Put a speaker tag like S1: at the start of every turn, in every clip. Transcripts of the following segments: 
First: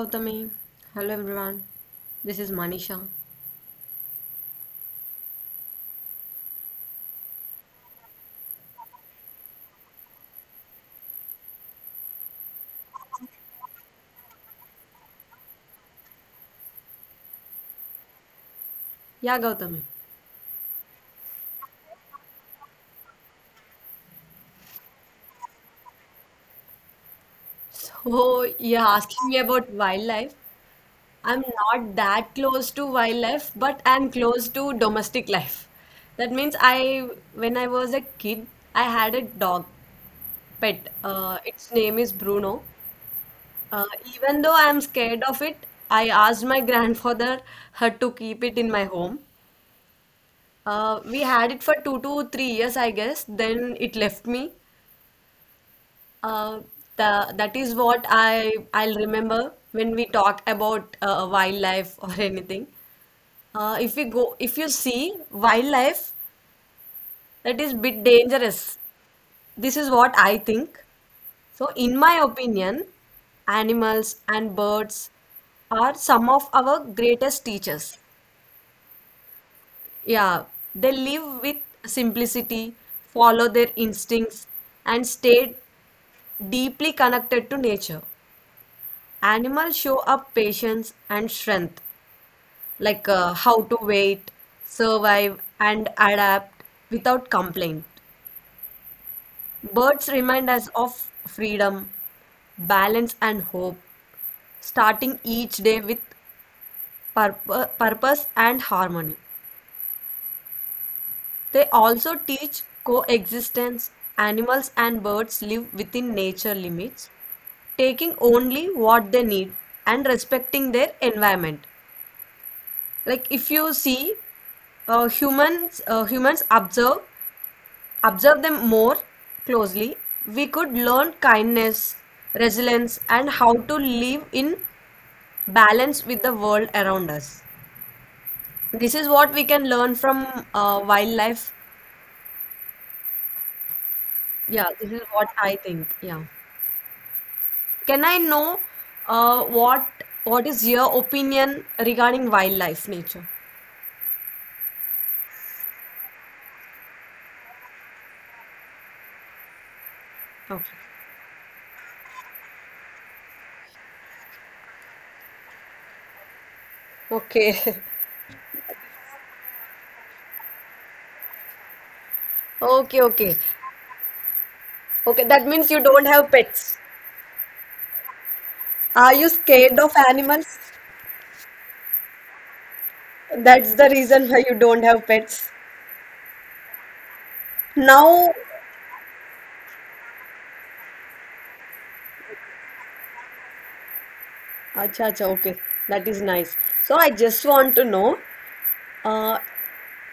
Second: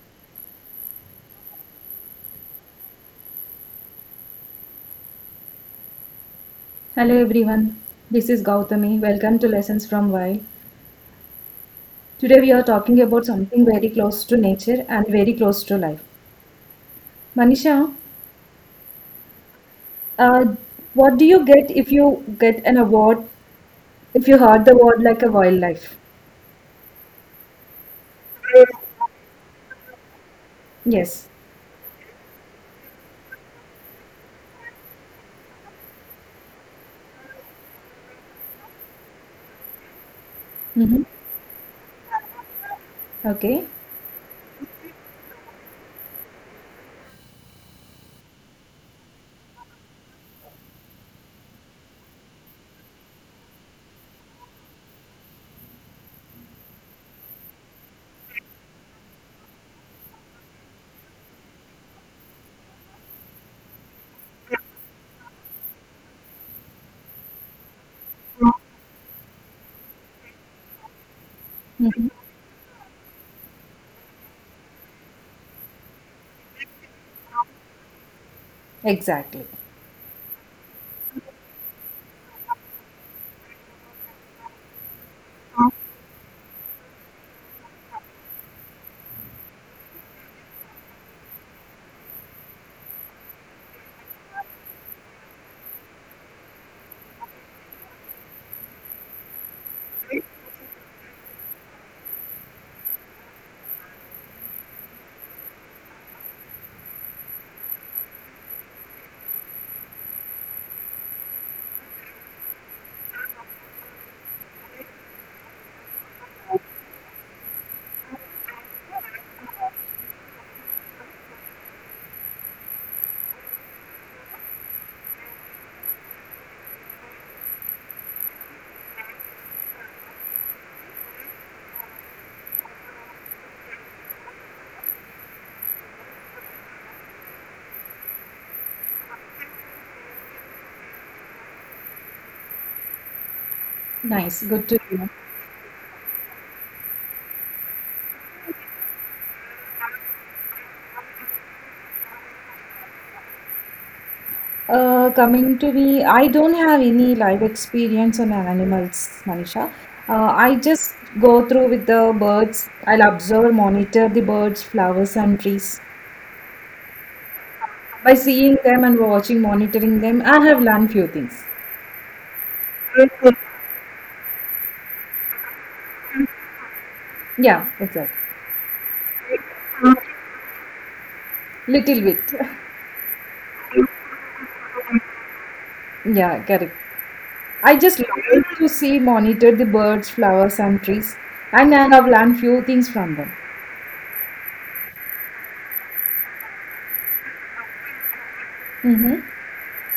S1: Gautami. Hello everyone. This is Manisha.
S2: Hello everyone, this is Gautami. Welcome to Lessons from Wild. Today we are talking about something very close to nature and very close to life. Manisha,
S1: Yeah, Gautami.
S2: uh, what do you get if you get an award, if you heard the word like a wildlife?
S1: So you're asking me about wildlife.
S2: Yes.
S1: I'm not that close to wildlife, but I'm close to domestic life. That means when I was a kid, I had a dog pet.
S2: Mm-hmm.
S1: Its name is Bruno.
S2: Okay.
S1: Uh, Even though I'm scared of it, I asked my grandfather her to keep it in my home. We had it for 2 to 3 years, I guess. Then it left me. Uh, that is what I'll remember when we talk about wildlife or anything. If we go, If you see wildlife, that is bit dangerous. This is what I think. So, in my
S2: Mm-hmm.
S1: opinion, animals and birds are some of our greatest teachers.
S2: Exactly.
S1: Yeah, they live with simplicity, follow their instincts, and stay deeply connected to nature. Animals show up patience and strength, like how to wait, survive, and adapt without complaint. Birds remind us of freedom, balance, and hope, starting each day with purpose and harmony. They also teach coexistence. Animals and birds live within nature limits, taking only what they need and respecting their environment. Like if you see humans observe them more closely, we could learn kindness, resilience, and how to live in balance with the world around us. This is what we can learn from wildlife.
S2: Nice.
S1: Yeah,
S2: Good to
S1: this is
S2: hear.
S1: what I think. Yeah, can I know uh, what what is your opinion regarding wildlife nature?
S2: Coming to me, I don't have any live experience on animals, Manisha. I
S1: Okay,
S2: just go through with the birds. I'll observe, monitor the birds, flowers, and trees.
S1: okay.
S2: By seeing them and watching, monitoring them, I have learned few things.
S1: Okay, okay. Okay, that means you don't have pets.
S2: Yeah, exactly.
S1: Are you scared of animals?
S2: Little bit.
S1: That's the reason why you don't have pets.
S2: Yeah, correct. I just
S1: Now,
S2: like to see, monitor the birds, flowers, and trees, and I have learned few things from them.
S1: acha, acha, okay, that is nice. So I just want to know
S2: Mm-hmm.
S1: uh,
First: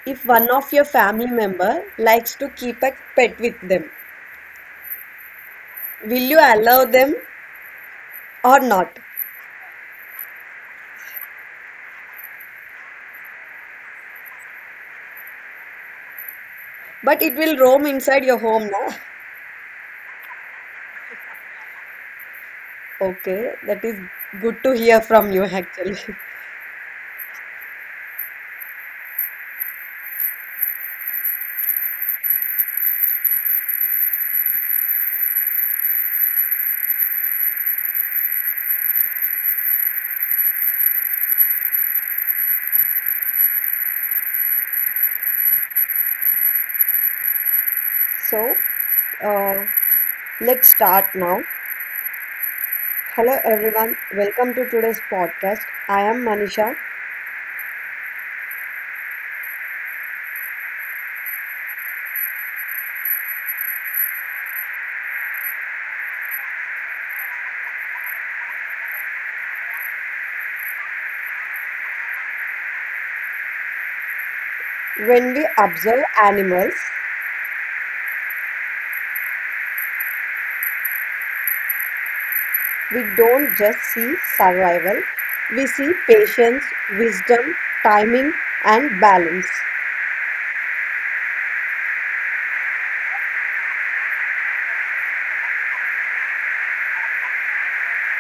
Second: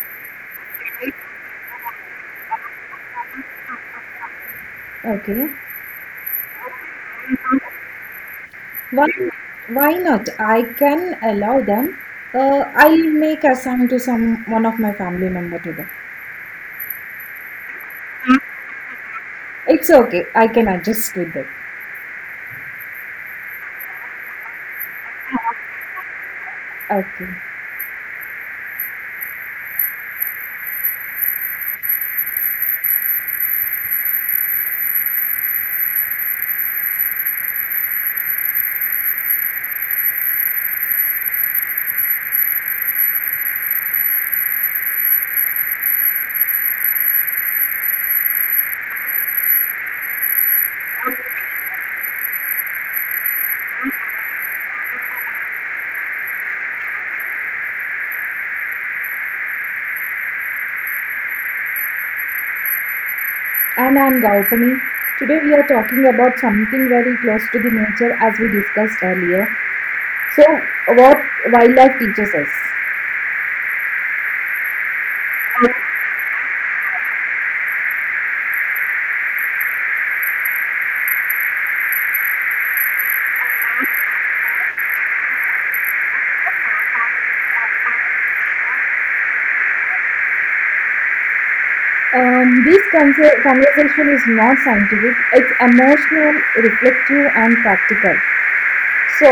S1: if one of your family member likes to keep a pet with them,
S2: Okay.
S1: will you allow them or not?
S2: Why, why not? I can allow them. I'll make a sign to some one of my family member to them.
S1: But it will roam inside your home, na?
S2: It's okay. I can adjust with it.
S1: Okay, that is good to hear from you actually.
S2: Okay.
S1: So, uh, let's start now. Hello everyone, welcome to today's podcast. I am Manisha.
S2: And I'm Gautami. Today we are talking about something very close to the nature as we discussed earlier. So, what wildlife teaches us.
S1: When we observe animals, we don't just see survival, we see patience, wisdom, timing, and balance.
S2: This conversation is not scientific. It's emotional, reflective, and practical. So,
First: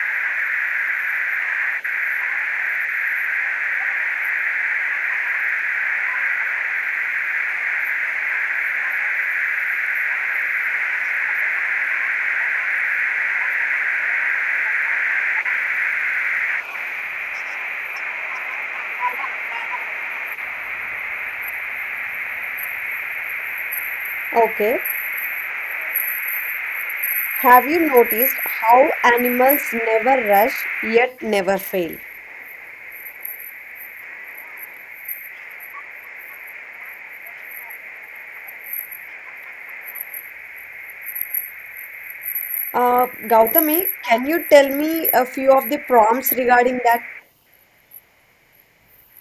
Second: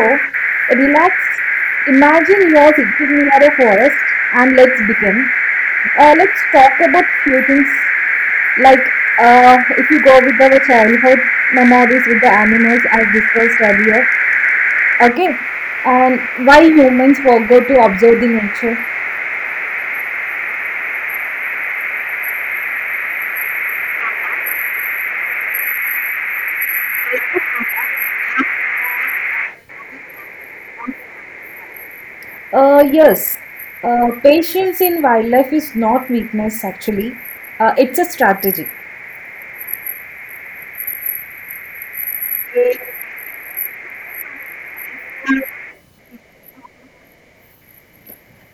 S2: relax, imagine you're sitting near a forest and let's begin. Let's talk about few things like, if you go with our childhood memories with the animals as discussed earlier, okay, and why humans forgot to observe the nature.
S1: Okay, have you noticed how animals never rush yet never fail?
S2: Yes, patience in wildlife is not weakness actually, it's a strategy.
S1: Gautami, can you tell me a few of the prompts regarding that?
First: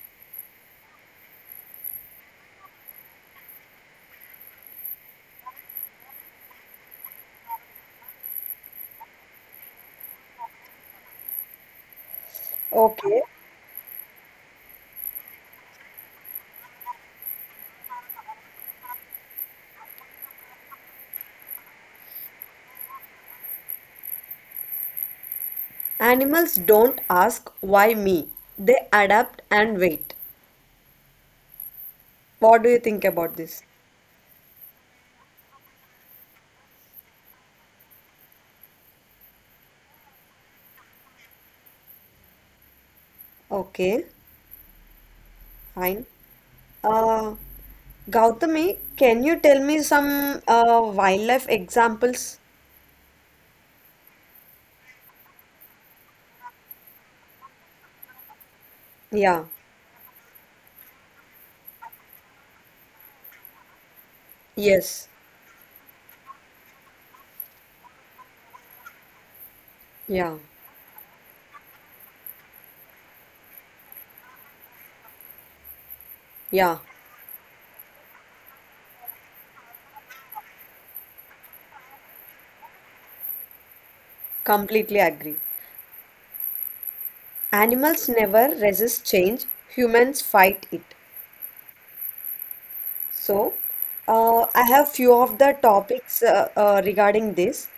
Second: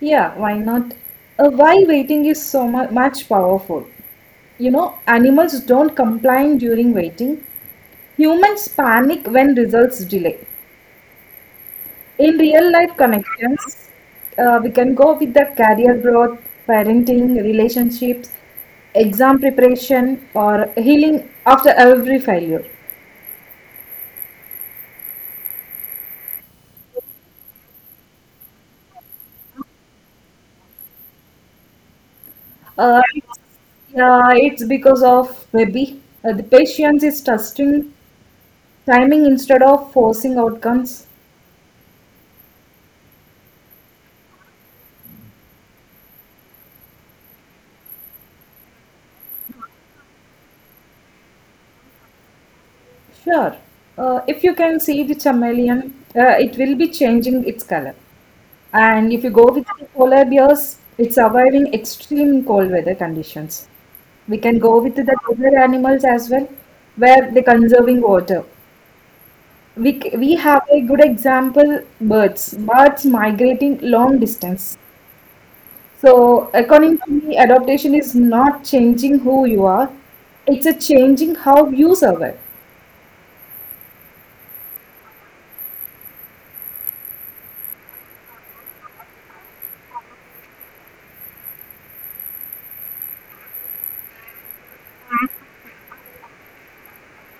S2: Yeah, why not? Why waiting is so much powerful. You know, animals don't complain during waiting. Humans panic when results delay. In real life
S1: Okay,
S2: connections, we can go with the career growth, parenting, relationships, exam preparation, or healing after every failure.
S1: animals don't ask why me, they adapt and wait. What
S2: Uh,
S1: do you think about this?
S2: yeah, it's because of maybe the patience is trusting timing instead of forcing outcomes.
S1: Okay, fine. Uh, Gautami, can you tell me some wildlife examples?
S2: Sure. If you can see the chameleon, it will be changing its color. And if you
S1: Yeah,
S2: go with the polar bears, it's surviving extreme cold weather conditions. We can go with
S1: yes,
S2: the other animals as well, where they're conserving water.
S1: yeah,
S2: We have a good example, birds. Birds migrating long distance. So
S1: yeah,
S2: according to me, adaptation is not changing who you are. It's a changing how you survive.
S1: completely agree. Animals never resist change, humans fight it. So, I have few of the topics regarding this:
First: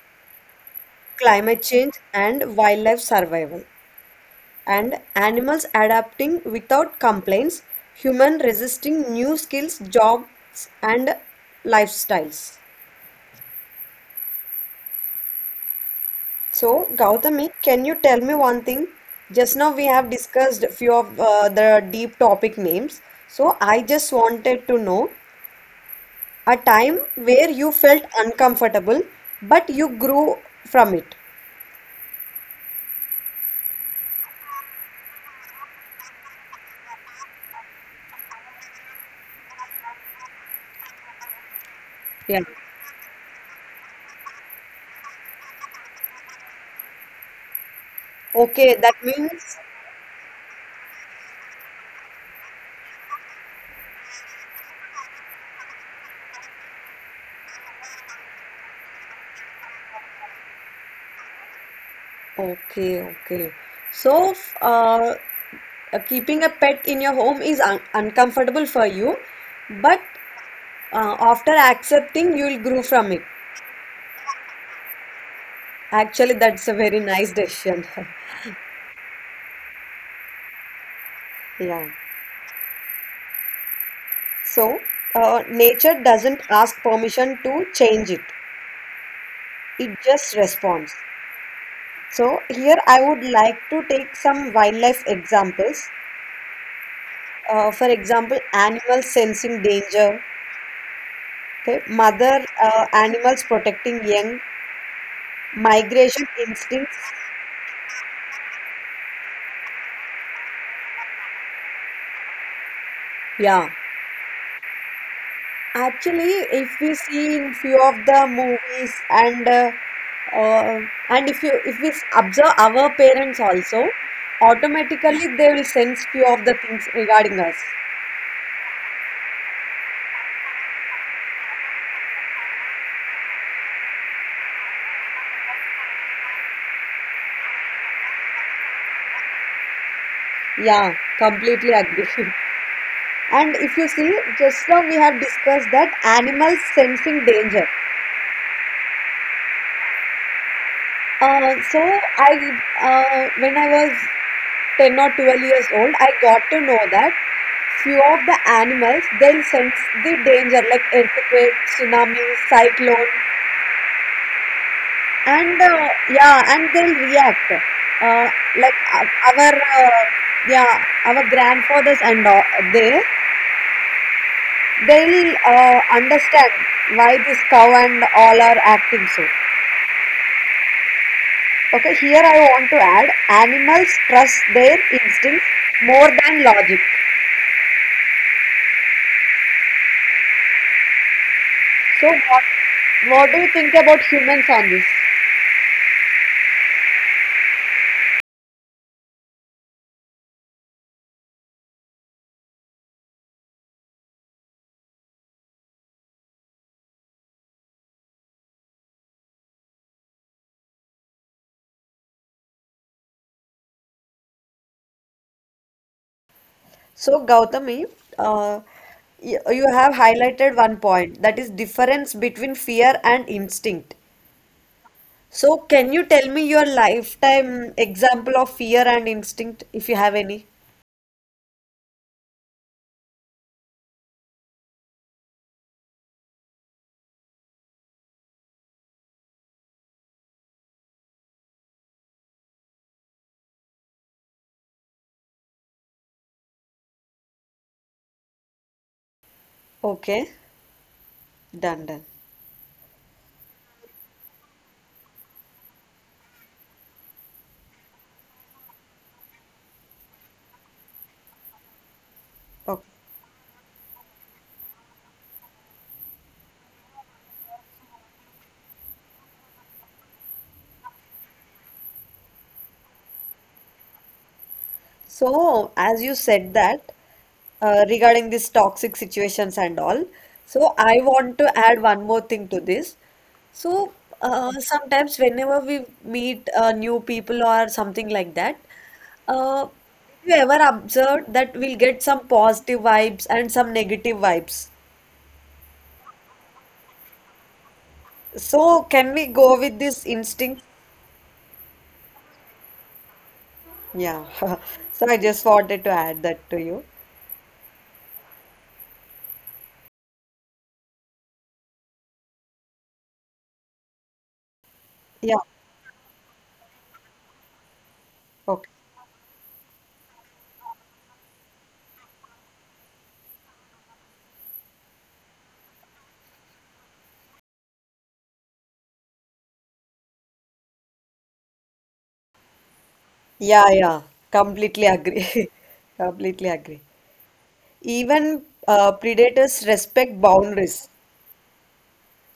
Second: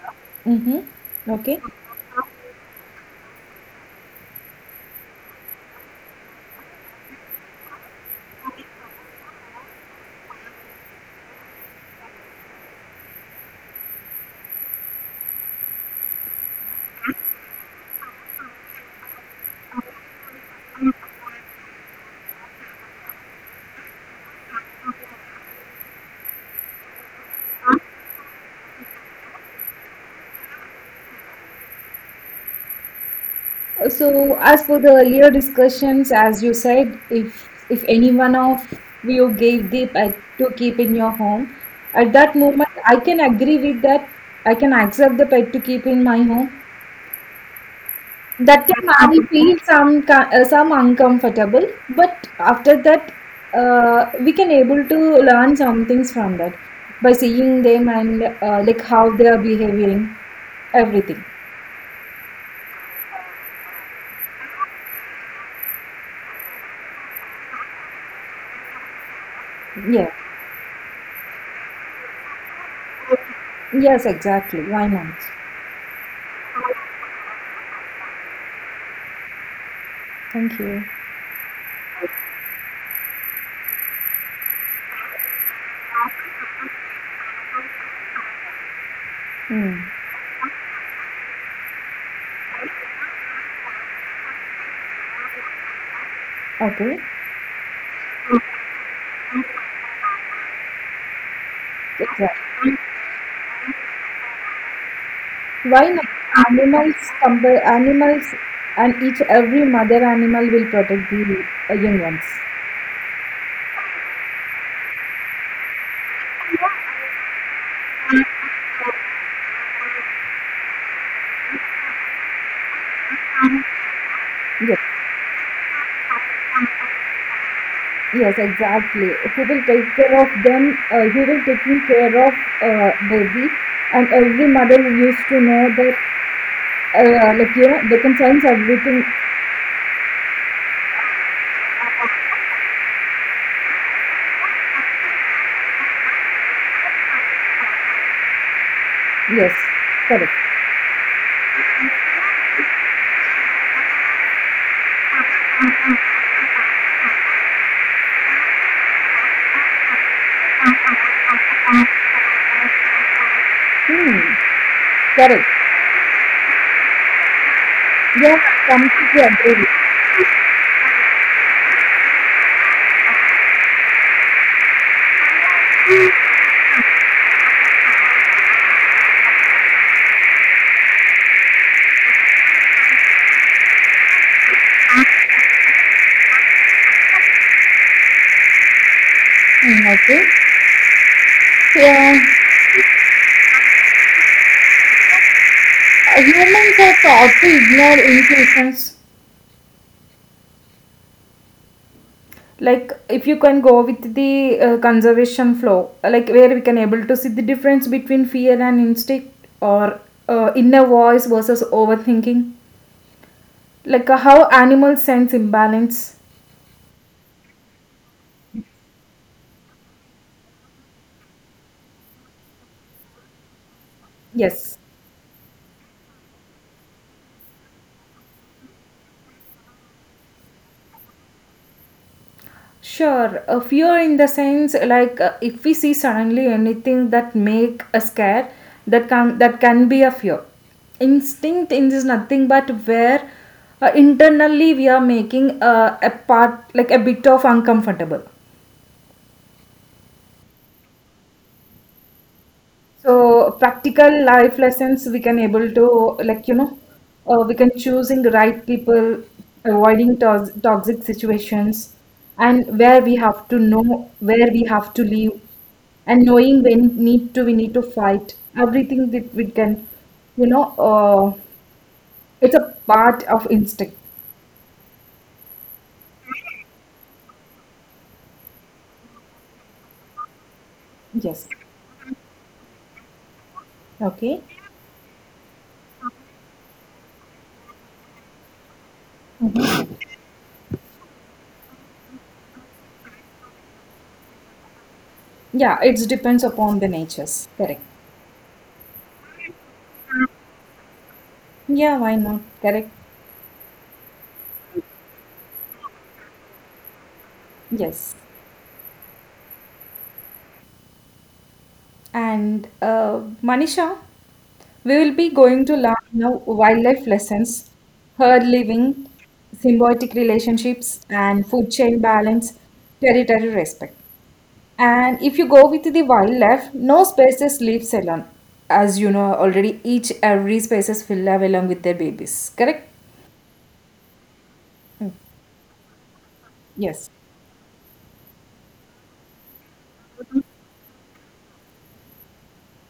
S2: Mm-hmm. Okay.
S1: climate change and wildlife survival, and animals adapting without complaints, human resisting new skills, jobs, and lifestyles. So, Gautami, can you tell me one thing? Just now we have discussed a few of the deep topic names. So, I just wanted to know a time where you felt uncomfortable, but you grew from it.
S2: So, as for the earlier discussions, as you said, if any one of you gave the pet to keep in your home, at that
S1: Yeah.
S2: moment, I can agree with that. I can accept the pet to keep in my home. That
S1: Okay,
S2: time,
S1: that
S2: I
S1: means
S2: feel some uncomfortable, but after that, we can able to learn some things from that by seeing them and, like how they are behaving, everything.
S1: okay, okay. So, keeping a pet in your home is un uncomfortable for you, but
S2: Yeah.
S1: after accepting, you'll grow from it.
S2: Yes, exactly. Why not?
S1: Actually, that's a very nice decision.
S2: Thank you.
S1: Yeah. So, nature doesn't ask permission to change it,
S2: Hmm.
S1: it just responds. So, here I would like to take some wildlife examples.
S2: Okay.
S1: For example, animals sensing danger, okay,
S2: Exactly.
S1: mother animals protecting young,
S2: Why not?
S1: migration
S2: Animals
S1: instincts.
S2: compare animals and each every mother animal will protect the, young ones.
S1: Yeah. Actually, if we see in few of the movies uh, and if we observe our parents also,
S2: Yes,
S1: automatically they will sense few of the things regarding us.
S2: yes, exactly. Who will take care of them? Who will taking care of, baby? And every mother used to know that, like you know, they can sense everything.
S1: Yeah, completely agree. And if you see, just now we have discussed that animals sensing danger.
S2: Yes, correct.
S1: So I When I was 10 or 12 years old, I got to know that few of the animals they'll sense the danger like earthquake, tsunami, cyclone,
S2: Hmm, correct.
S1: and yeah, and they'll react. Uh,
S2: Yeah,
S1: like
S2: completely agree
S1: our
S2: with you.
S1: Yeah, our grandfathers and all, they they'll understand why this cow and all are acting so. Okay, here I want to add animals trust their instincts more than logic. So, what do you think about humans on this?
S2: Patience. Like if you can go with the, conservation flow, like where we can able to see the difference between fear and instinct, or inner voice versus overthinking, like how animals sense imbalance.
S1: So, Gautami, uh, you have highlighted one point that is difference between fear and instinct.
S2: Yes.
S1: So, can you tell me your lifetime example of fear and instinct if you have any?
S2: Sure. A fear in the sense, like if we see suddenly anything that make a scare, that can be a fear. Instinct in is nothing but where internally we are making a part, like a bit of uncomfortable.
S1: Okay, done, done.
S2: So practical life lessons we can able to, like you know, we can choosing the right people, avoiding toxic situations, and where we
S1: Okay.
S2: have to know where we have to live, and knowing when need to we need to fight everything that we can, you know. It's a part of instinct.
S1: So, as you said that regarding these toxic situations and all, so
S2: Yes.
S1: I want to add one more thing to this. So,
S2: Okay.
S1: sometimes whenever we meet new people or something like that, uh, you ever observed that we'll get some positive vibes and some negative vibes.
S2: Yeah, it depends upon the natures. Correct.
S1: So, can we go with this instinct?
S2: Yeah, why not? Correct.
S1: Yeah. So, I just wanted to add that to you.
S2: Yes. And Manisha, we will be going
S1: Yeah.
S2: to learn now wildlife lessons, herd
S1: Okay.
S2: living, symbiotic relationships, and food chain balance, territory respect. And if you go with the wildlife, no species lives alone. As you know already, each every species will live along with their babies. Correct?
S1: Yeah, yeah, completely agree. Completely
S2: Yes,
S1: agree. Even predators respect boundaries.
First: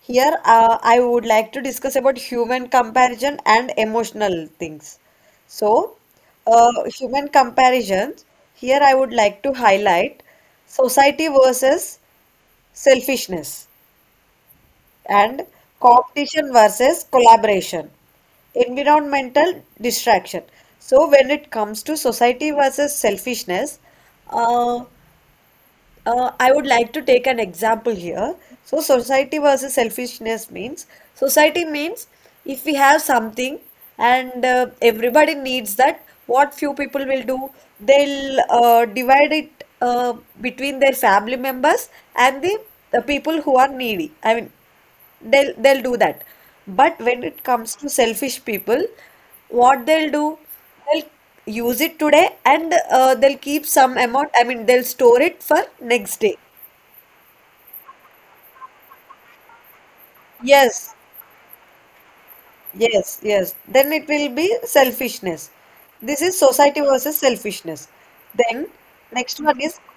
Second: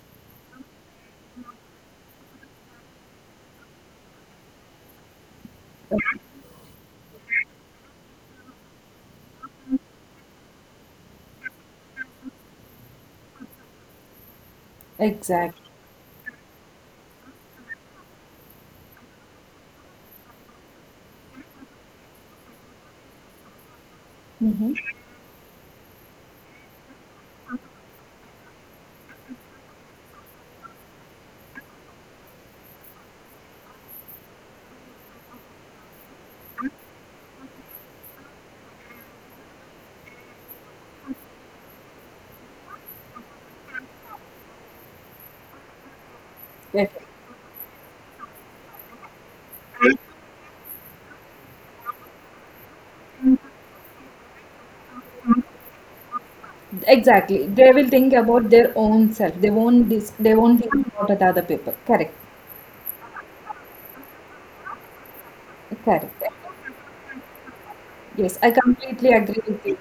S1: Here, I would like to discuss about human comparison and emotional things. So, human comparisons, here I would like to highlight society versus selfishness. And
S2: exactly.
S1: competition versus collaboration, environmental distraction. So, when it comes to society versus selfishness,
S2: Mm-hmm.
S1: uh, I would like to take an example here. So, society versus selfishness means society means if we have something and everybody needs that, what few people will do, they'll divide it between their family members and the people who are needy. I mean, they'll do that. But when it comes to selfish people, what they'll do, they'll use it today, and they'll keep some amount. I mean, they'll store it for next day.
S2: Exactly. They will think about their own self. They won't they won't
S1: Yes,
S2: think about the other people. Correct.
S1: yes, yes, then it will be selfishness. This
S2: Correct.
S1: is society versus selfishness.
S2: Yes, I
S1: Then
S2: completely
S1: next
S2: agree
S1: one is...
S2: with you.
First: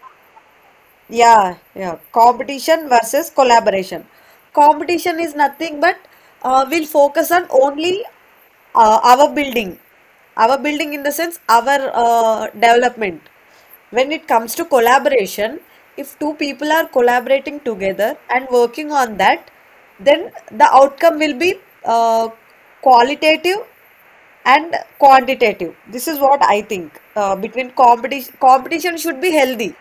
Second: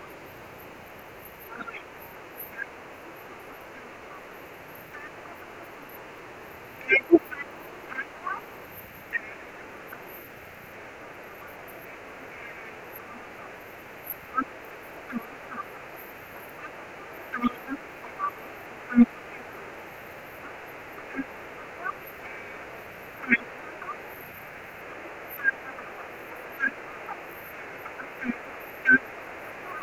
S1: Yeah, yeah. Competition versus collaboration. Competition is nothing but we'll focus on only uh, our building, our building in the sense our development. When it comes to collaboration, if two people are collaborating together and working on that, then the outcome will be uh, qualitative and quantitative. This is what I think. Competition should be healthy.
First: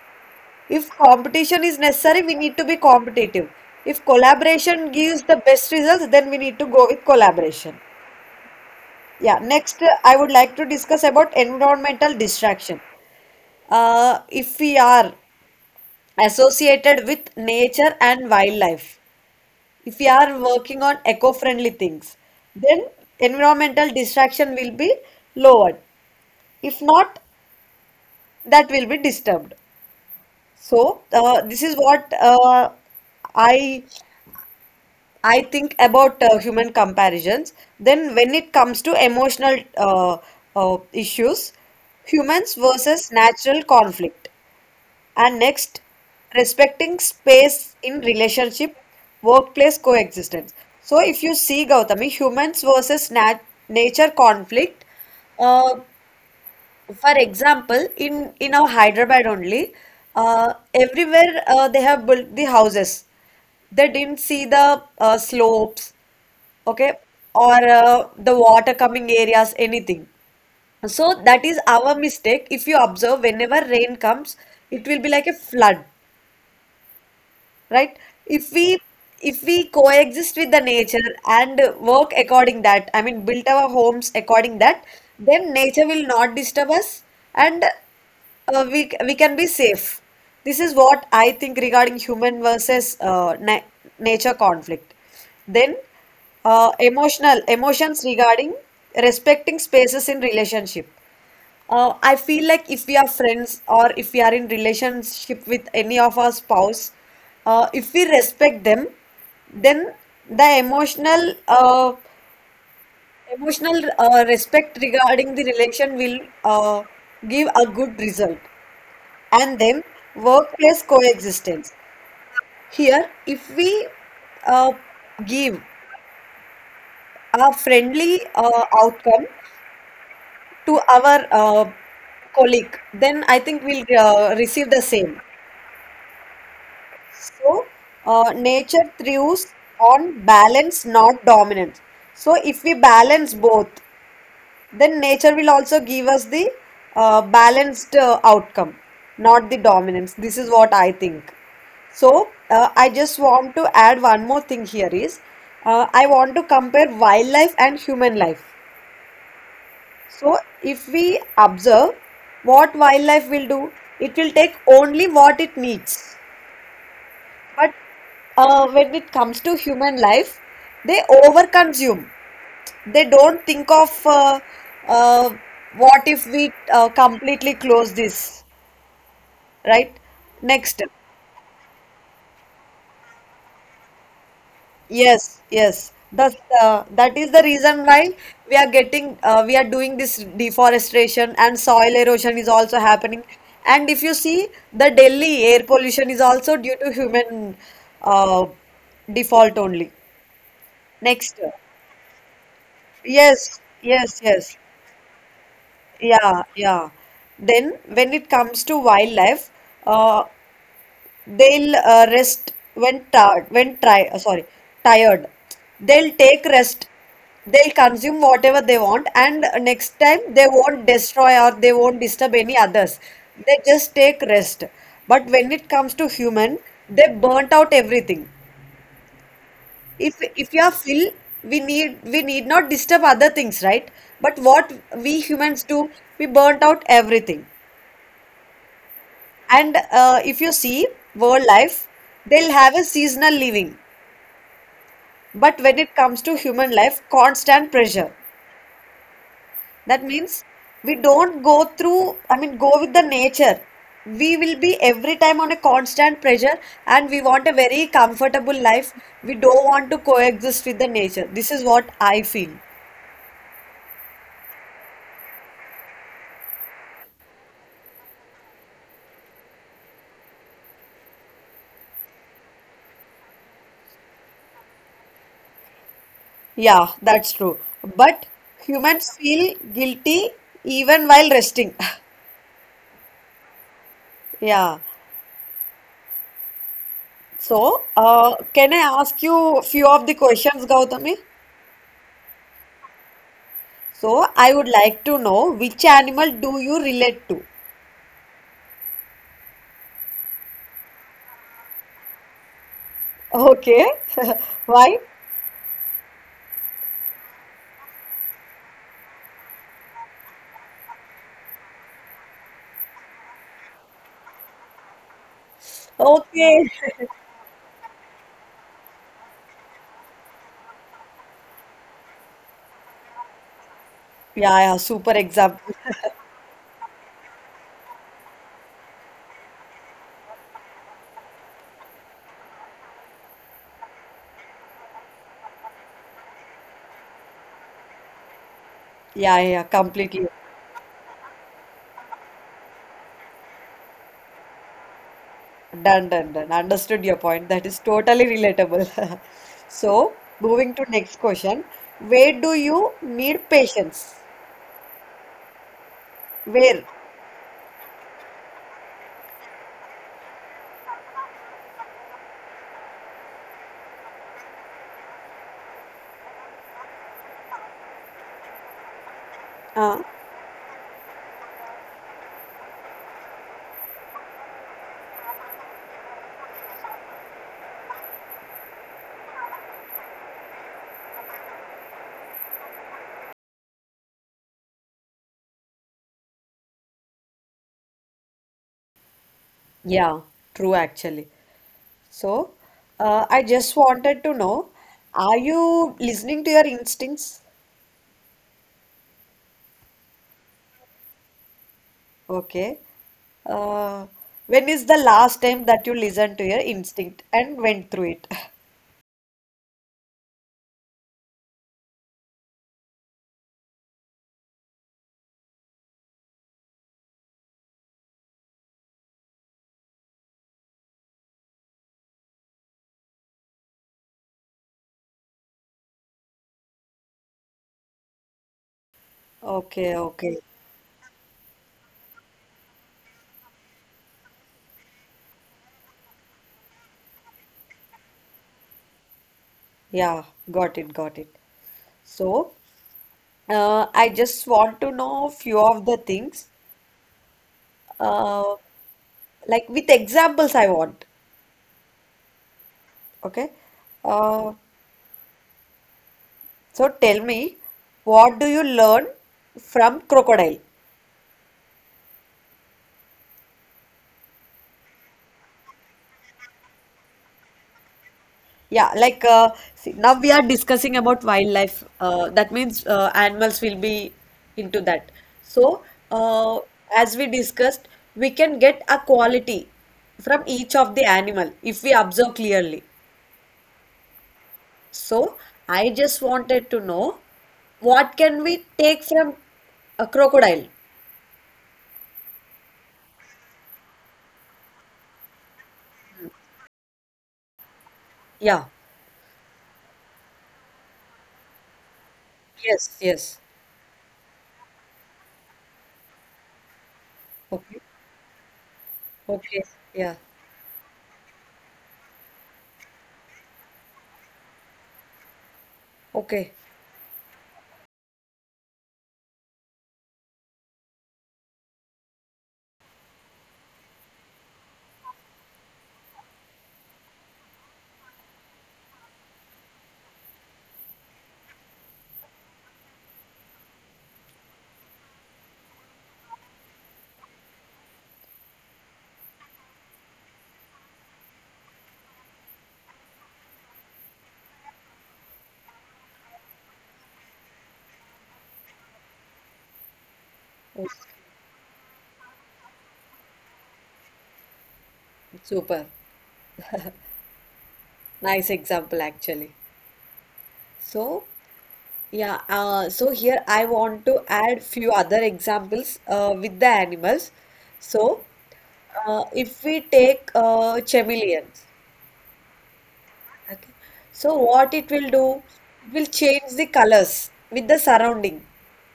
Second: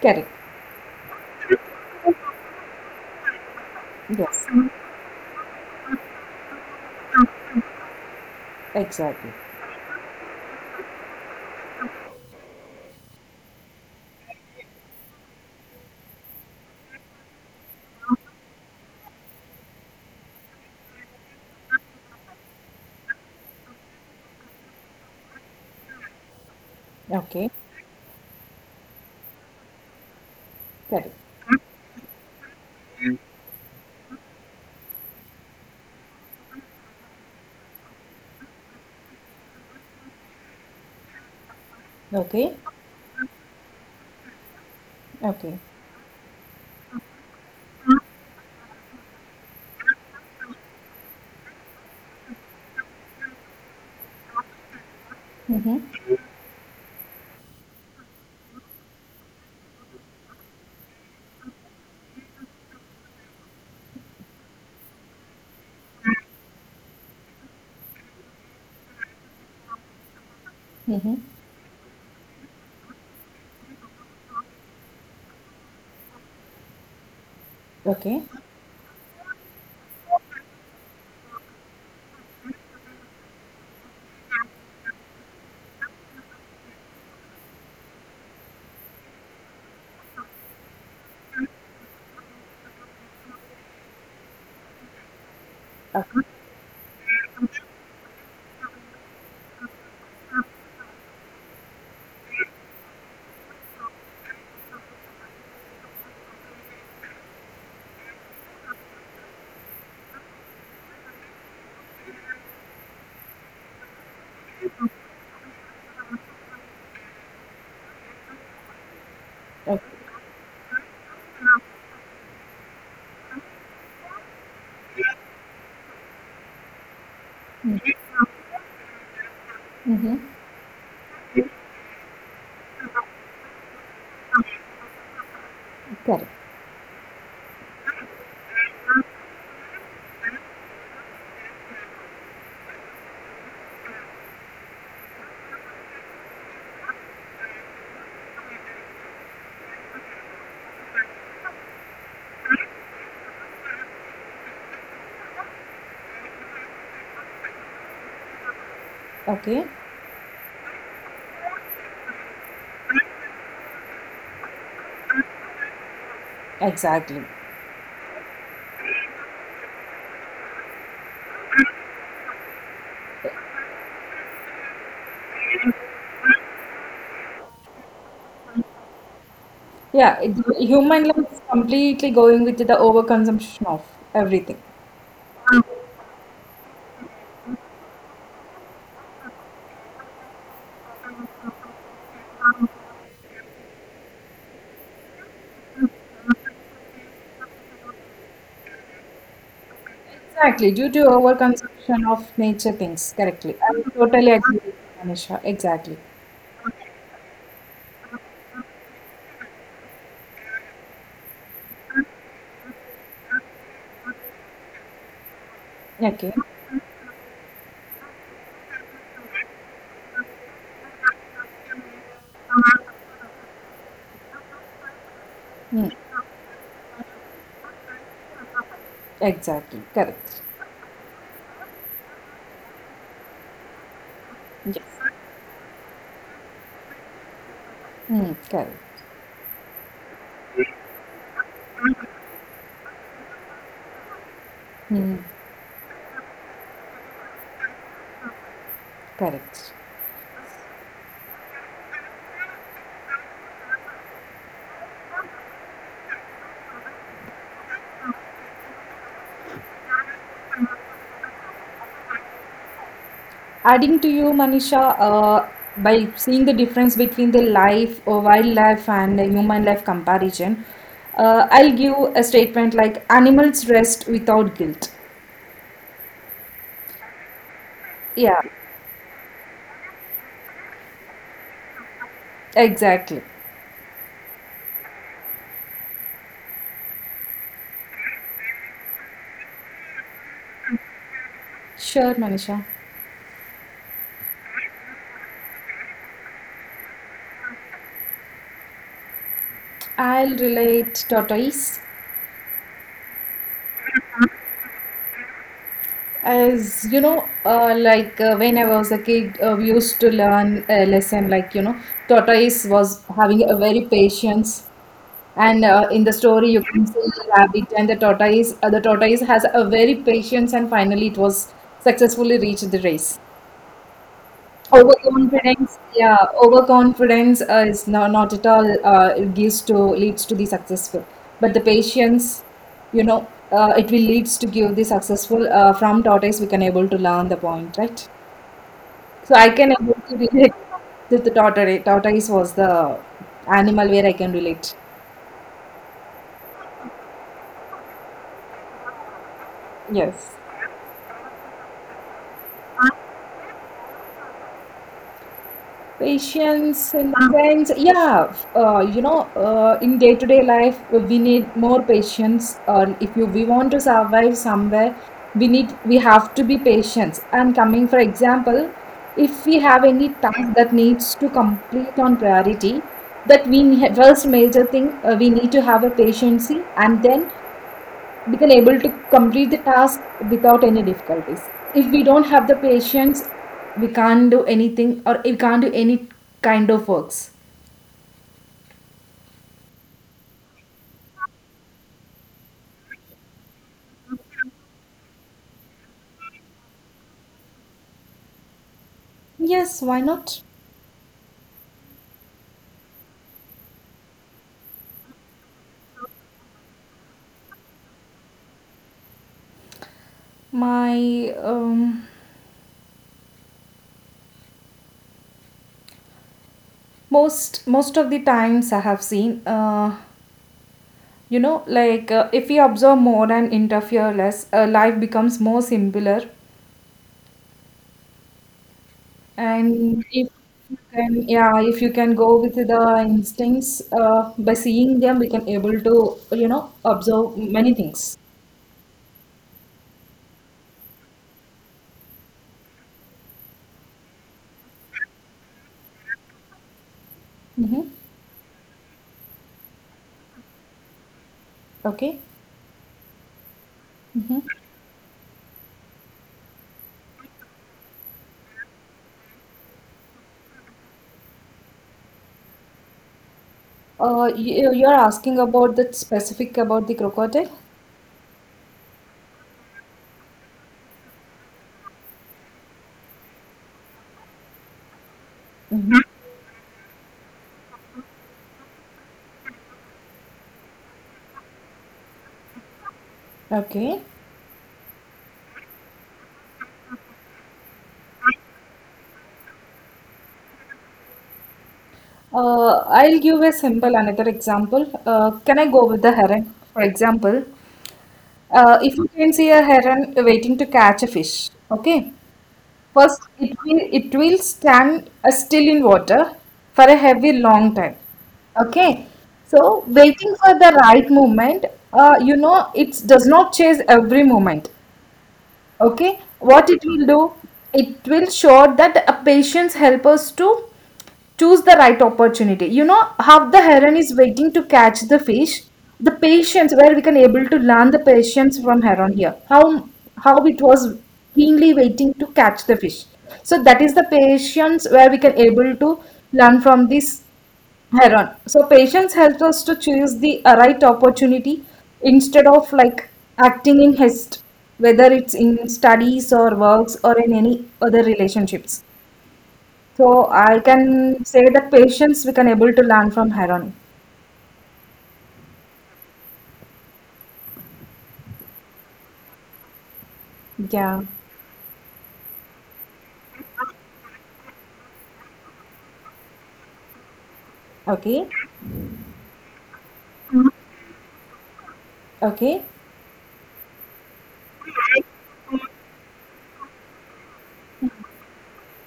S2: Correct.
S1: If competition is necessary, we need to be competitive. If
S2: Yes.
S1: collaboration gives the best results, then we need to go with collaboration.
S2: Exactly.
S1: Yeah, next, I would like to discuss about environmental distraction. If we are associated with nature and wildlife, if we are working on eco-friendly things, then environmental distraction will be lowered. If not,
S2: Okay.
S1: that will be disturbed.
S2: Correct.
S1: So, this is what I I think about human comparisons. Then, when it comes to emotional issues,
S2: Okay.
S1: humans versus natural conflict. And
S2: Okay.
S1: next, respecting space in relationship, workplace coexistence. So, if you see Gautami, humans versus nature conflict.
S2: Mm-hmm.
S1: Uh, for example, in our Hyderabad only, everywhere they have built the houses. They didn't see the slopes, okay, or the water coming areas anything.
S2: Mm-hmm.
S1: So that is our mistake. If you observe, whenever rain comes, it will be like a flood, right?
S2: Okay.
S1: If we if we coexist with the nature and work according that, I mean build our homes according that, then nature will not disturb us, and we can be safe. This is what I think regarding human versus na nature conflict. Then
S2: Okay.
S1: emotional emotions regarding respecting spaces in relationship. I feel like if we are friends or if we are in relationship with any of our spouse, if we respect them, then the emotional respect regarding the relation will give a good result. And
S2: Okay.
S1: then workplace coexistence. Here, if we uh, give a friendly outcome
S2: Mm-hmm.
S1: to our colleague, then I think we'll receive the same.
S2: Correct.
S1: So, nature thrives on balance, not dominance. So, if we balance both, then nature will also give us the balanced outcome, not the dominance. This is what I think. So, I just want to add one more thing here is I want to compare wildlife and human life.
S2: Okay.
S1: So, if we observe what wildlife will do, it will take only what it needs.
S2: Exactly.
S1: But when it comes to human life, they overconsume. They don't think of uh, what if we completely close this, right?
S2: Yeah.
S1: Next.
S2: Human life is completely going with the overconsumption of everything.
S1: Yes, yes. That is the reason why we are doing this deforestation and soil erosion is also happening. And if you see, the Delhi air pollution is also due to human uh, default only.
S2: Exactly. Due to
S1: Next.
S2: overconsumption of nature things. Correctly.
S1: Yes,
S2: I totally
S1: yes,
S2: agree with
S1: yes.
S2: you, Manisha. Exactly.
S1: Yeah, yeah. Then when it comes to wildlife, uh, they'll rest when tired, when try, sorry, tired. They'll
S2: Okay.
S1: take rest. They'll consume whatever they want, and next time they won't destroy or they won't disturb any others. They just take rest. But when it
S2: Mm.
S1: comes to human, they burnt out everything.
S2: Exactly.
S1: if
S2: Correct.
S1: if you are full, we need not disturb other things, right? But what
S2: Yes.
S1: we humans do, we burnt out everything.
S2: Mm. Correct.
S1: And if you see, world life, they'll have a seasonal living.
S2: Hmm,
S1: But when it comes to human life, constant pressure.
S2: correct.
S1: That means we don't go through, I mean, go with the nature. We will be every time on a constant pressure, and we want a very comfortable life. We don't want to coexist with the nature. This is what I feel.
S2: Adding to you, Manisha, by seeing the difference between the life or wildlife and the human life comparison, I'll give a statement like animals rest without guilt.
S1: Yeah, that's true. But
S2: Yeah,
S1: humans feel guilty even while resting.
S2: exactly.
S1: Yeah. So, can I ask you a few of the questions, Gautami?
S2: Sure, Manisha.
S1: So, I would like to know, which animal do you relate to?
S2: I'll relate tortoise.
S1: Okay. Why?
S2: As you know, when I was a kid, we used to learn a lesson like, you know, tortoise was having a very patience. And in the story, you
S1: Okay.
S2: can see the rabbit and the tortoise. The tortoise has a very patience, and finally, it was successfully reached the race.
S1: Yeah, yeah, super
S2: Overconfidence,
S1: example.
S2: yeah, overconfidence is no, not at all. It gives to leads to the successful, but the patience, you know, it will leads to give the successful. From tortoise, we can able to learn the point, right? So I
S1: Yeah,
S2: can
S1: yeah,
S2: able to
S1: completely.
S2: relate to the tortoise. Tortoise was the animal where I can relate.
S1: Done, done, done. Understood your point. That is totally relatable. So,
S2: Yes.
S1: moving to next question. Where do you need patience?
S2: Patience
S1: Where?
S2: in the sense, yeah, you know, in day-to-day life, we need more patience. If you we want to survive somewhere, we have to be patient. And coming, for example, if we have any task that needs to complete on priority, that first major thing, we need to have a patience and then we can able to complete the task without any difficulties. If we don't have the patience, we can't do anything or we can't do any kind of works.
S1: Yeah, true actually. So, I just wanted to know, are you listening to your instincts?
S2: Yes, why not?
S1: Okay. Uh, when is the last time that you listened to your instinct and went through it?
S2: My most of the times I have seen, you know, like if we observe more and interfere less, life becomes more simpler.
S1: Okay,
S2: And if you
S1: okay.
S2: can, yeah, if you can go with the instincts, by seeing them, we can able to, you know, observe many things.
S1: Yeah, got it, got it. So, I just want to know a few of the things,
S2: Mm-hmm.
S1: uh, like with examples I want.
S2: Okay.
S1: Okay.
S2: Mm-hmm.
S1: Uh, so tell me, what do you learn from crocodile?
S2: You're asking about the specific about the crocodile.
S1: Yeah, see, now we are discussing about wildlife. That means animals will be into that. So, uh, as we discussed, we can get a quality from each of the animal if we observe clearly.
S2: Okay.
S1: So, I just wanted to know, what can we take from a crocodile?
S2: I'll give a simple another example. Can I go with the heron? For example,
S1: Yeah.
S2: if you can see a heron waiting to catch a fish, okay?
S1: Yes,
S2: First,
S1: yes.
S2: it will stand still in water for a heavy
S1: Okay.
S2: long time. Okay.
S1: Okay.
S2: So,
S1: Yeah.
S2: waiting for the right moment, you know, it does not chase every moment, okay,
S1: Okay.
S2: what it will do, it will show that a patience help us to choose the right opportunity. You know how the heron is waiting to catch the fish, the patience where we can able to learn the patience from heron here, how it was keenly waiting to catch the fish. So that is the patience where we can able to learn from this Heron. So patience helps us to choose the, right opportunity instead of like acting in haste, whether it's in studies or works or in any other relationships. So I
S1: Oh,
S2: can say that patience we can able to learn from Heron.
S1: super. Nice example, actually. So,
S2: Yeah.
S1: yeah, so here I want to add few other examples with the animals. So,
S2: Okay.
S1: if we take chameleons,
S2: Okay.
S1: okay, so what it will do? It will change the colors with the surrounding.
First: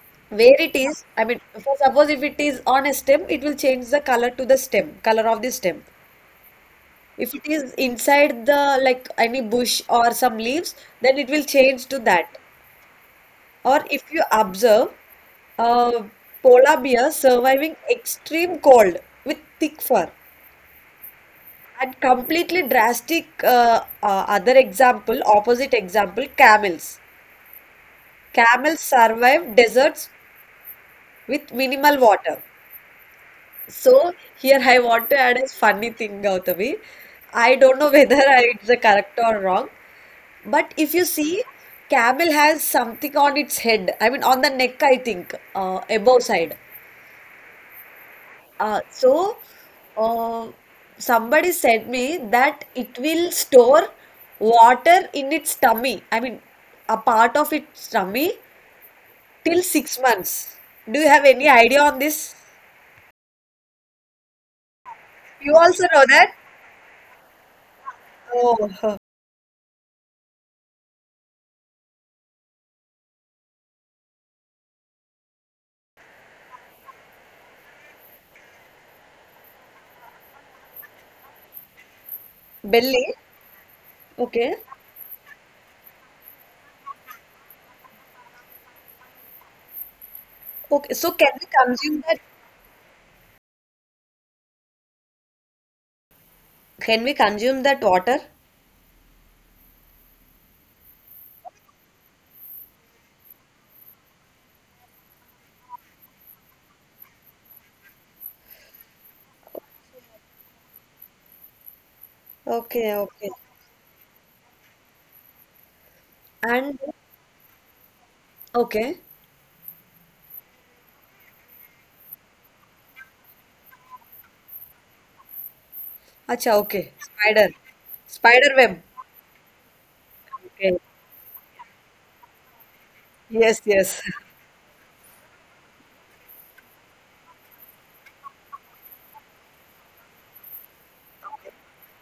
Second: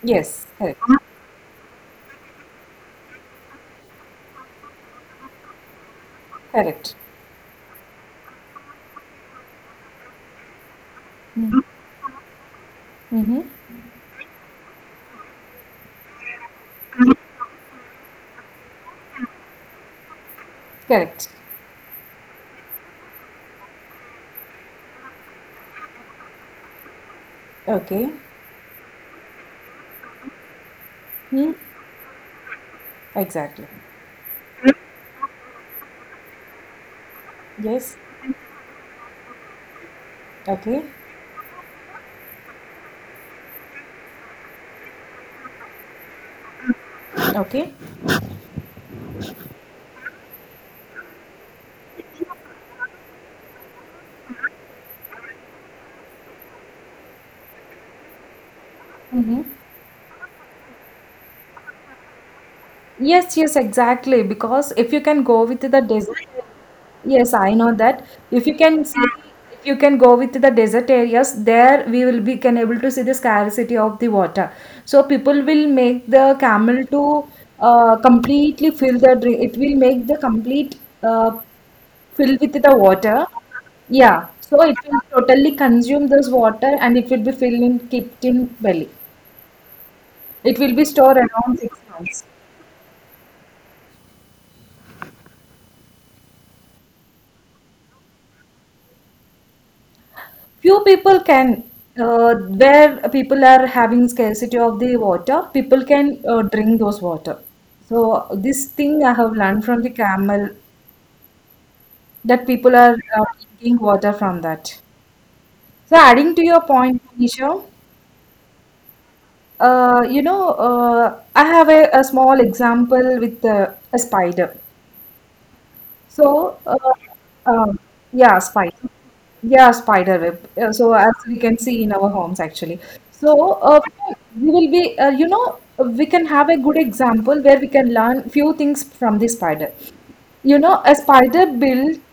S2: Yes.
S1: Where it
S2: Correct.
S1: is, I mean, for suppose if it is on a stem, it will change the color to the stem, color of the stem.
S2: Correct.
S1: If it is inside the like any bush or some leaves, then it will change to that.
S2: Mm-hmm.
S1: Or if you observe, Uh, polar bears surviving extreme cold with thick fur,
S2: Correct.
S1: and completely drastic other example, opposite example, camels.
S2: Okay.
S1: Camels survive deserts
S2: Hmm.
S1: with minimal water.
S2: Exactly.
S1: So here I want to add a funny thing, Gautami. I don't
S2: Yes.
S1: know whether it's a correct or wrong, but
S2: Okay.
S1: if you see, camel has something on its head. I mean, on the neck, I think, above side.
S2: Okay.
S1: Uh, so, uh, somebody said me that it will store water in its tummy. I mean, a part of its tummy
S2: Mm-hmm.
S1: till 6 months. Do you have any idea on this?
S2: Yes, yes, exactly. Because if you can go with
S1: You
S2: the
S1: also
S2: desert,
S1: know that?
S2: yes, I know that. If you can see,
S1: Oh,
S2: if you can go with the desert areas, there we will be can able to see the scarcity of the water. So people will make the camel to completely fill the drink. It will make the complete, fill with the water.
S1: belly.
S2: Yeah. So
S1: Okay.
S2: it will totally consume this water and it will be filled in kept in belly. It will be
S1: Okay.
S2: stored
S1: So, can we
S2: around six
S1: consume
S2: months.
S1: that? Can we consume that water?
S2: Few people can, where people are having scarcity of the water, people can drink those water. So this thing I have learned from the camel, that people are
S1: Okay. Okay.
S2: drinking water from that. So adding to your
S1: And
S2: point, Nisha,
S1: okay.
S2: you know, uh, I have a small example with a spider. So
S1: Acha.
S2: uh,
S1: Okay. Spider.
S2: um yeah,
S1: Spider
S2: spider.
S1: web.
S2: Yeah, spider web. So
S1: Okay.
S2: as we can see in our homes actually. So
S1: Yes. Yes.
S2: we will be, you know, we can have a good example where we can learn few things from the spider. You know, a spider built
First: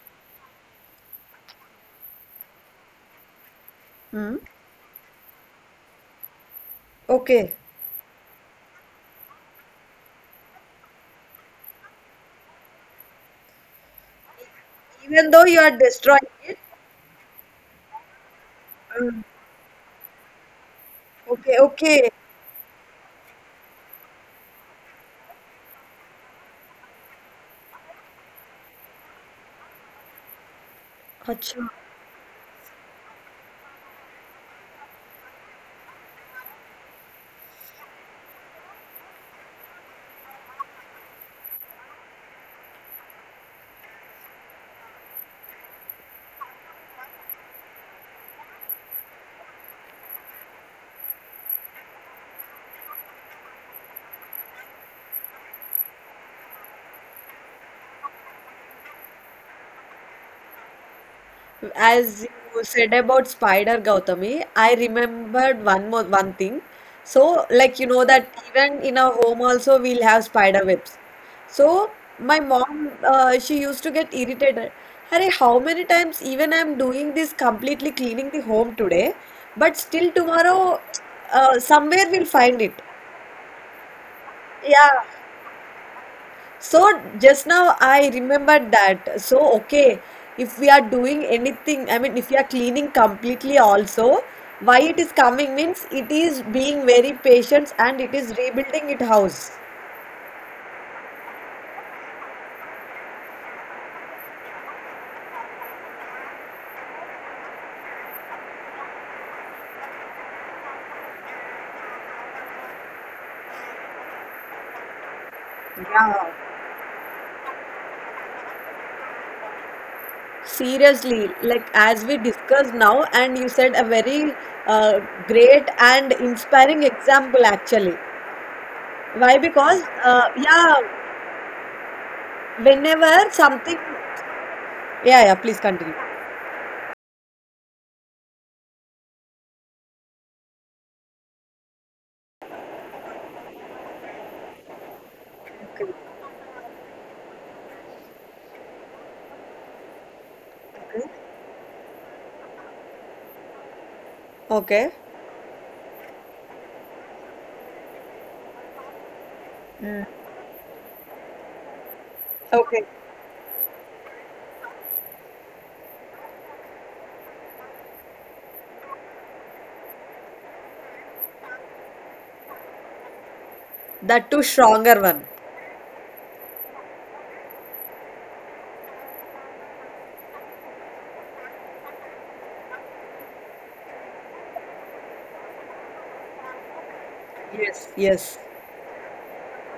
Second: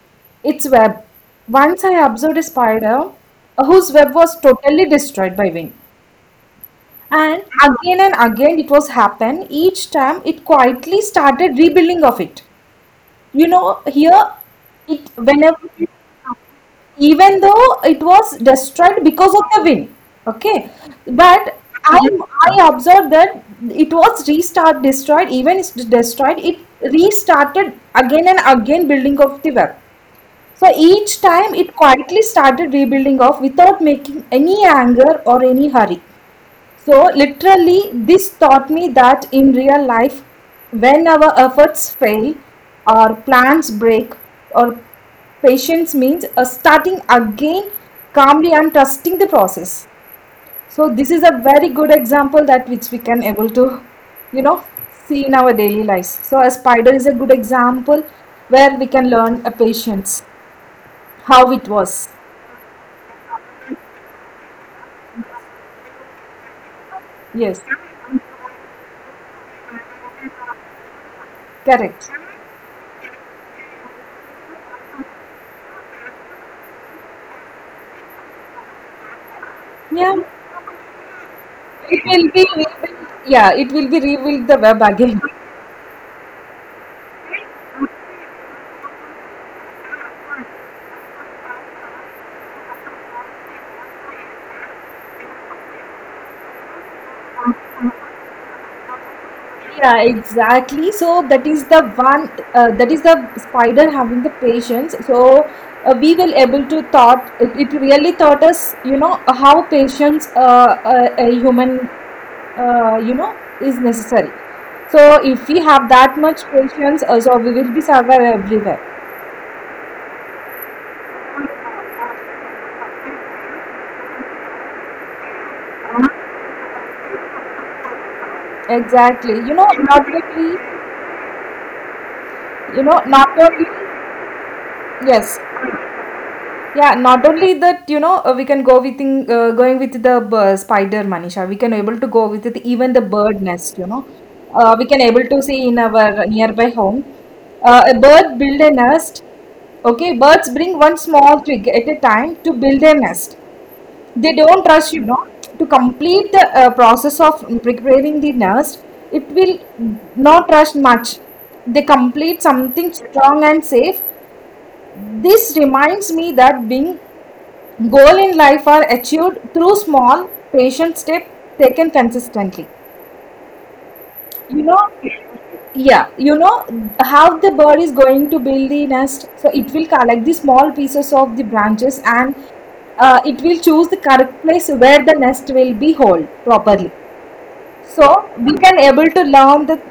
S2: its web. Once I observed a spider whose web
S1: Hmm.
S2: was totally destroyed by wind.
S1: Okay.
S2: And again it was happen. Each time it quietly started rebuilding of it you know here it
S1: Even though
S2: whenever
S1: you are destroying it,
S2: even though it was destroyed because of the wind, okay, but i I observed that it was restart destroyed even it's destroyed it, restarted again and again building of the web. So each time it quietly started rebuilding off without making any anger or any hurry. So, literally, this taught me that in real life, when our efforts fail, our plans break, or patience means starting again calmly and trusting the process. So, this is a very good example that which we can able to, you know, see in our daily lives. So, a spider is a good example where we can learn a patience, how it was.
S1: as you said about Spider Gautami, I remembered one more one thing. So,
S2: Yes,
S1: like you know that even in our home also we'll have spider webs. So
S2: correct.
S1: my mom, she used to get irritated. Harry, how many times even I'm doing this, completely cleaning the home today, but
S2: Yeah,
S1: still tomorrow,
S2: it
S1: somewhere
S2: will
S1: we'll
S2: be,
S1: find it.
S2: yeah, it will be rebuilt the web
S1: Yeah,
S2: again.
S1: so just now I remembered that. So okay, if we are doing anything, I mean, if we are cleaning completely also, why it is coming means it is being very patient and it is rebuilding it house.
S2: Yeah, exactly, so that is the one, that is the spider having the patience. So we will able to thought it, it really taught us, you know, how patience, a human, uh, you know is necessary. So if we have that much
S1: Yeah.
S2: patience, so we will be survive everywhere.
S1: Seriously, like as we discussed now, and you said a very uh, great and inspiring example actually.
S2: Exactly,
S1: Why?
S2: you know,
S1: Because
S2: not only
S1: yeah,
S2: you know
S1: whenever
S2: not only
S1: something, yeah,
S2: yes
S1: yeah, please continue.
S2: Yeah, not only that, you know, we can go with in, going with the spider, Manisha. We can able to go with it, even the bird nest, you know. We can able to see in our nearby home. A bird build a nest. Okay, birds bring one small twig at a time to build a nest. They don't rush,
S1: Okay,
S2: to complete the process of preparing the nest. It will not rush much. They complete something
S1: okay,
S2: strong and safe. This reminds me that being goal in life are achieved through small, patient steps taken consistently.
S1: that too
S2: You know,
S1: stronger one.
S2: yeah, you know, how the bird is going to build the nest. So it will collect the small pieces of the branches and it will choose the correct place where the nest will be hold properly.
S1: Yes,
S2: So
S1: yes,
S2: we can able to learn the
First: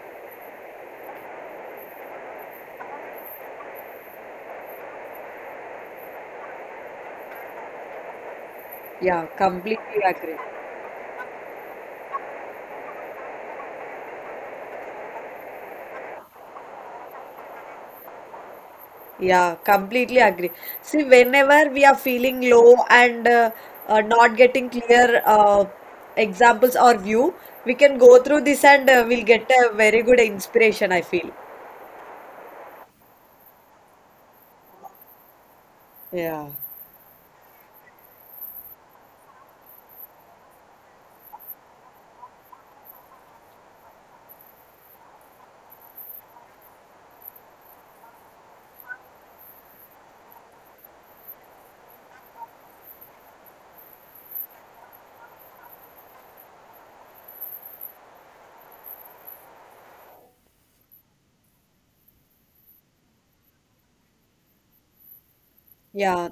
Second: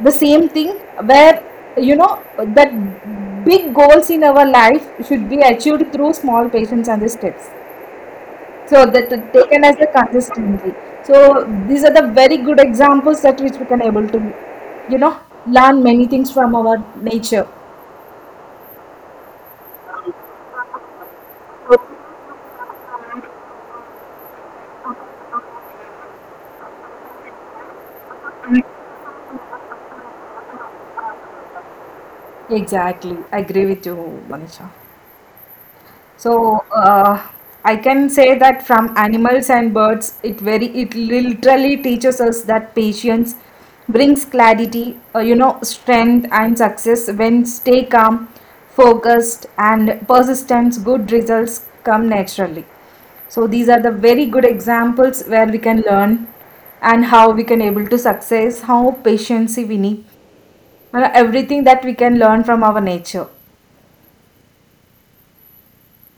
S2: same thing where, you know that big goals in our life should be achieved through small patience and the steps. So that is
S1: yeah,
S2: taken as a
S1: completely agree.
S2: consistently. So these are the very good examples that which we can able to, you know, learn many things from our nature.
S1: Yeah, completely agree. See, whenever we are feeling low and not getting clear examples or view, we can go through this and we'll get a very good inspiration, I feel.
S2: Exactly, I agree with you, Manisha.
S1: Yeah,
S2: So I can say that from animals and birds, it literally teaches us that patience brings clarity, strength and success. When stay calm, focused, and persistence, good results come naturally. So these are the very good examples where we can learn and how we can able to success, how patience we need, and everything that we can learn from our nature.
S1: yeah.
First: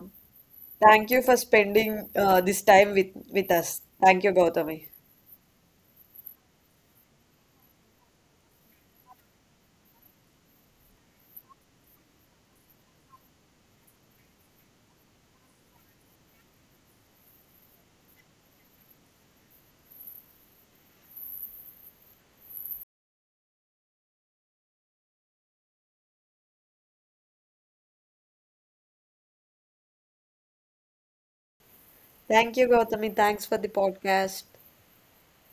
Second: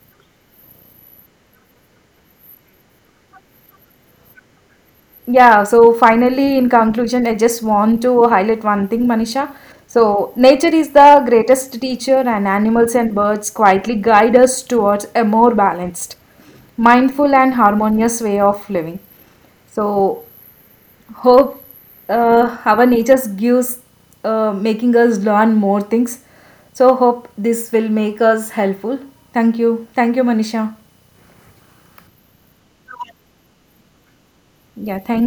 S1: Thank you for spending this time with us. Thank you, Gautami.
S2: Yeah, so finally, in conclusion, I just want to highlight one thing, Manisha. So, nature is the greatest teacher, and animals and birds quietly guide us towards a more balanced, mindful, and harmonious way of living. So, hope our nature gives, making us learn more things. So, hope this will make us helpful. Thank you. Thank you, Manisha.
S1: Thank you, Gautami. Thanks for the podcast.
S2: Yeah, thank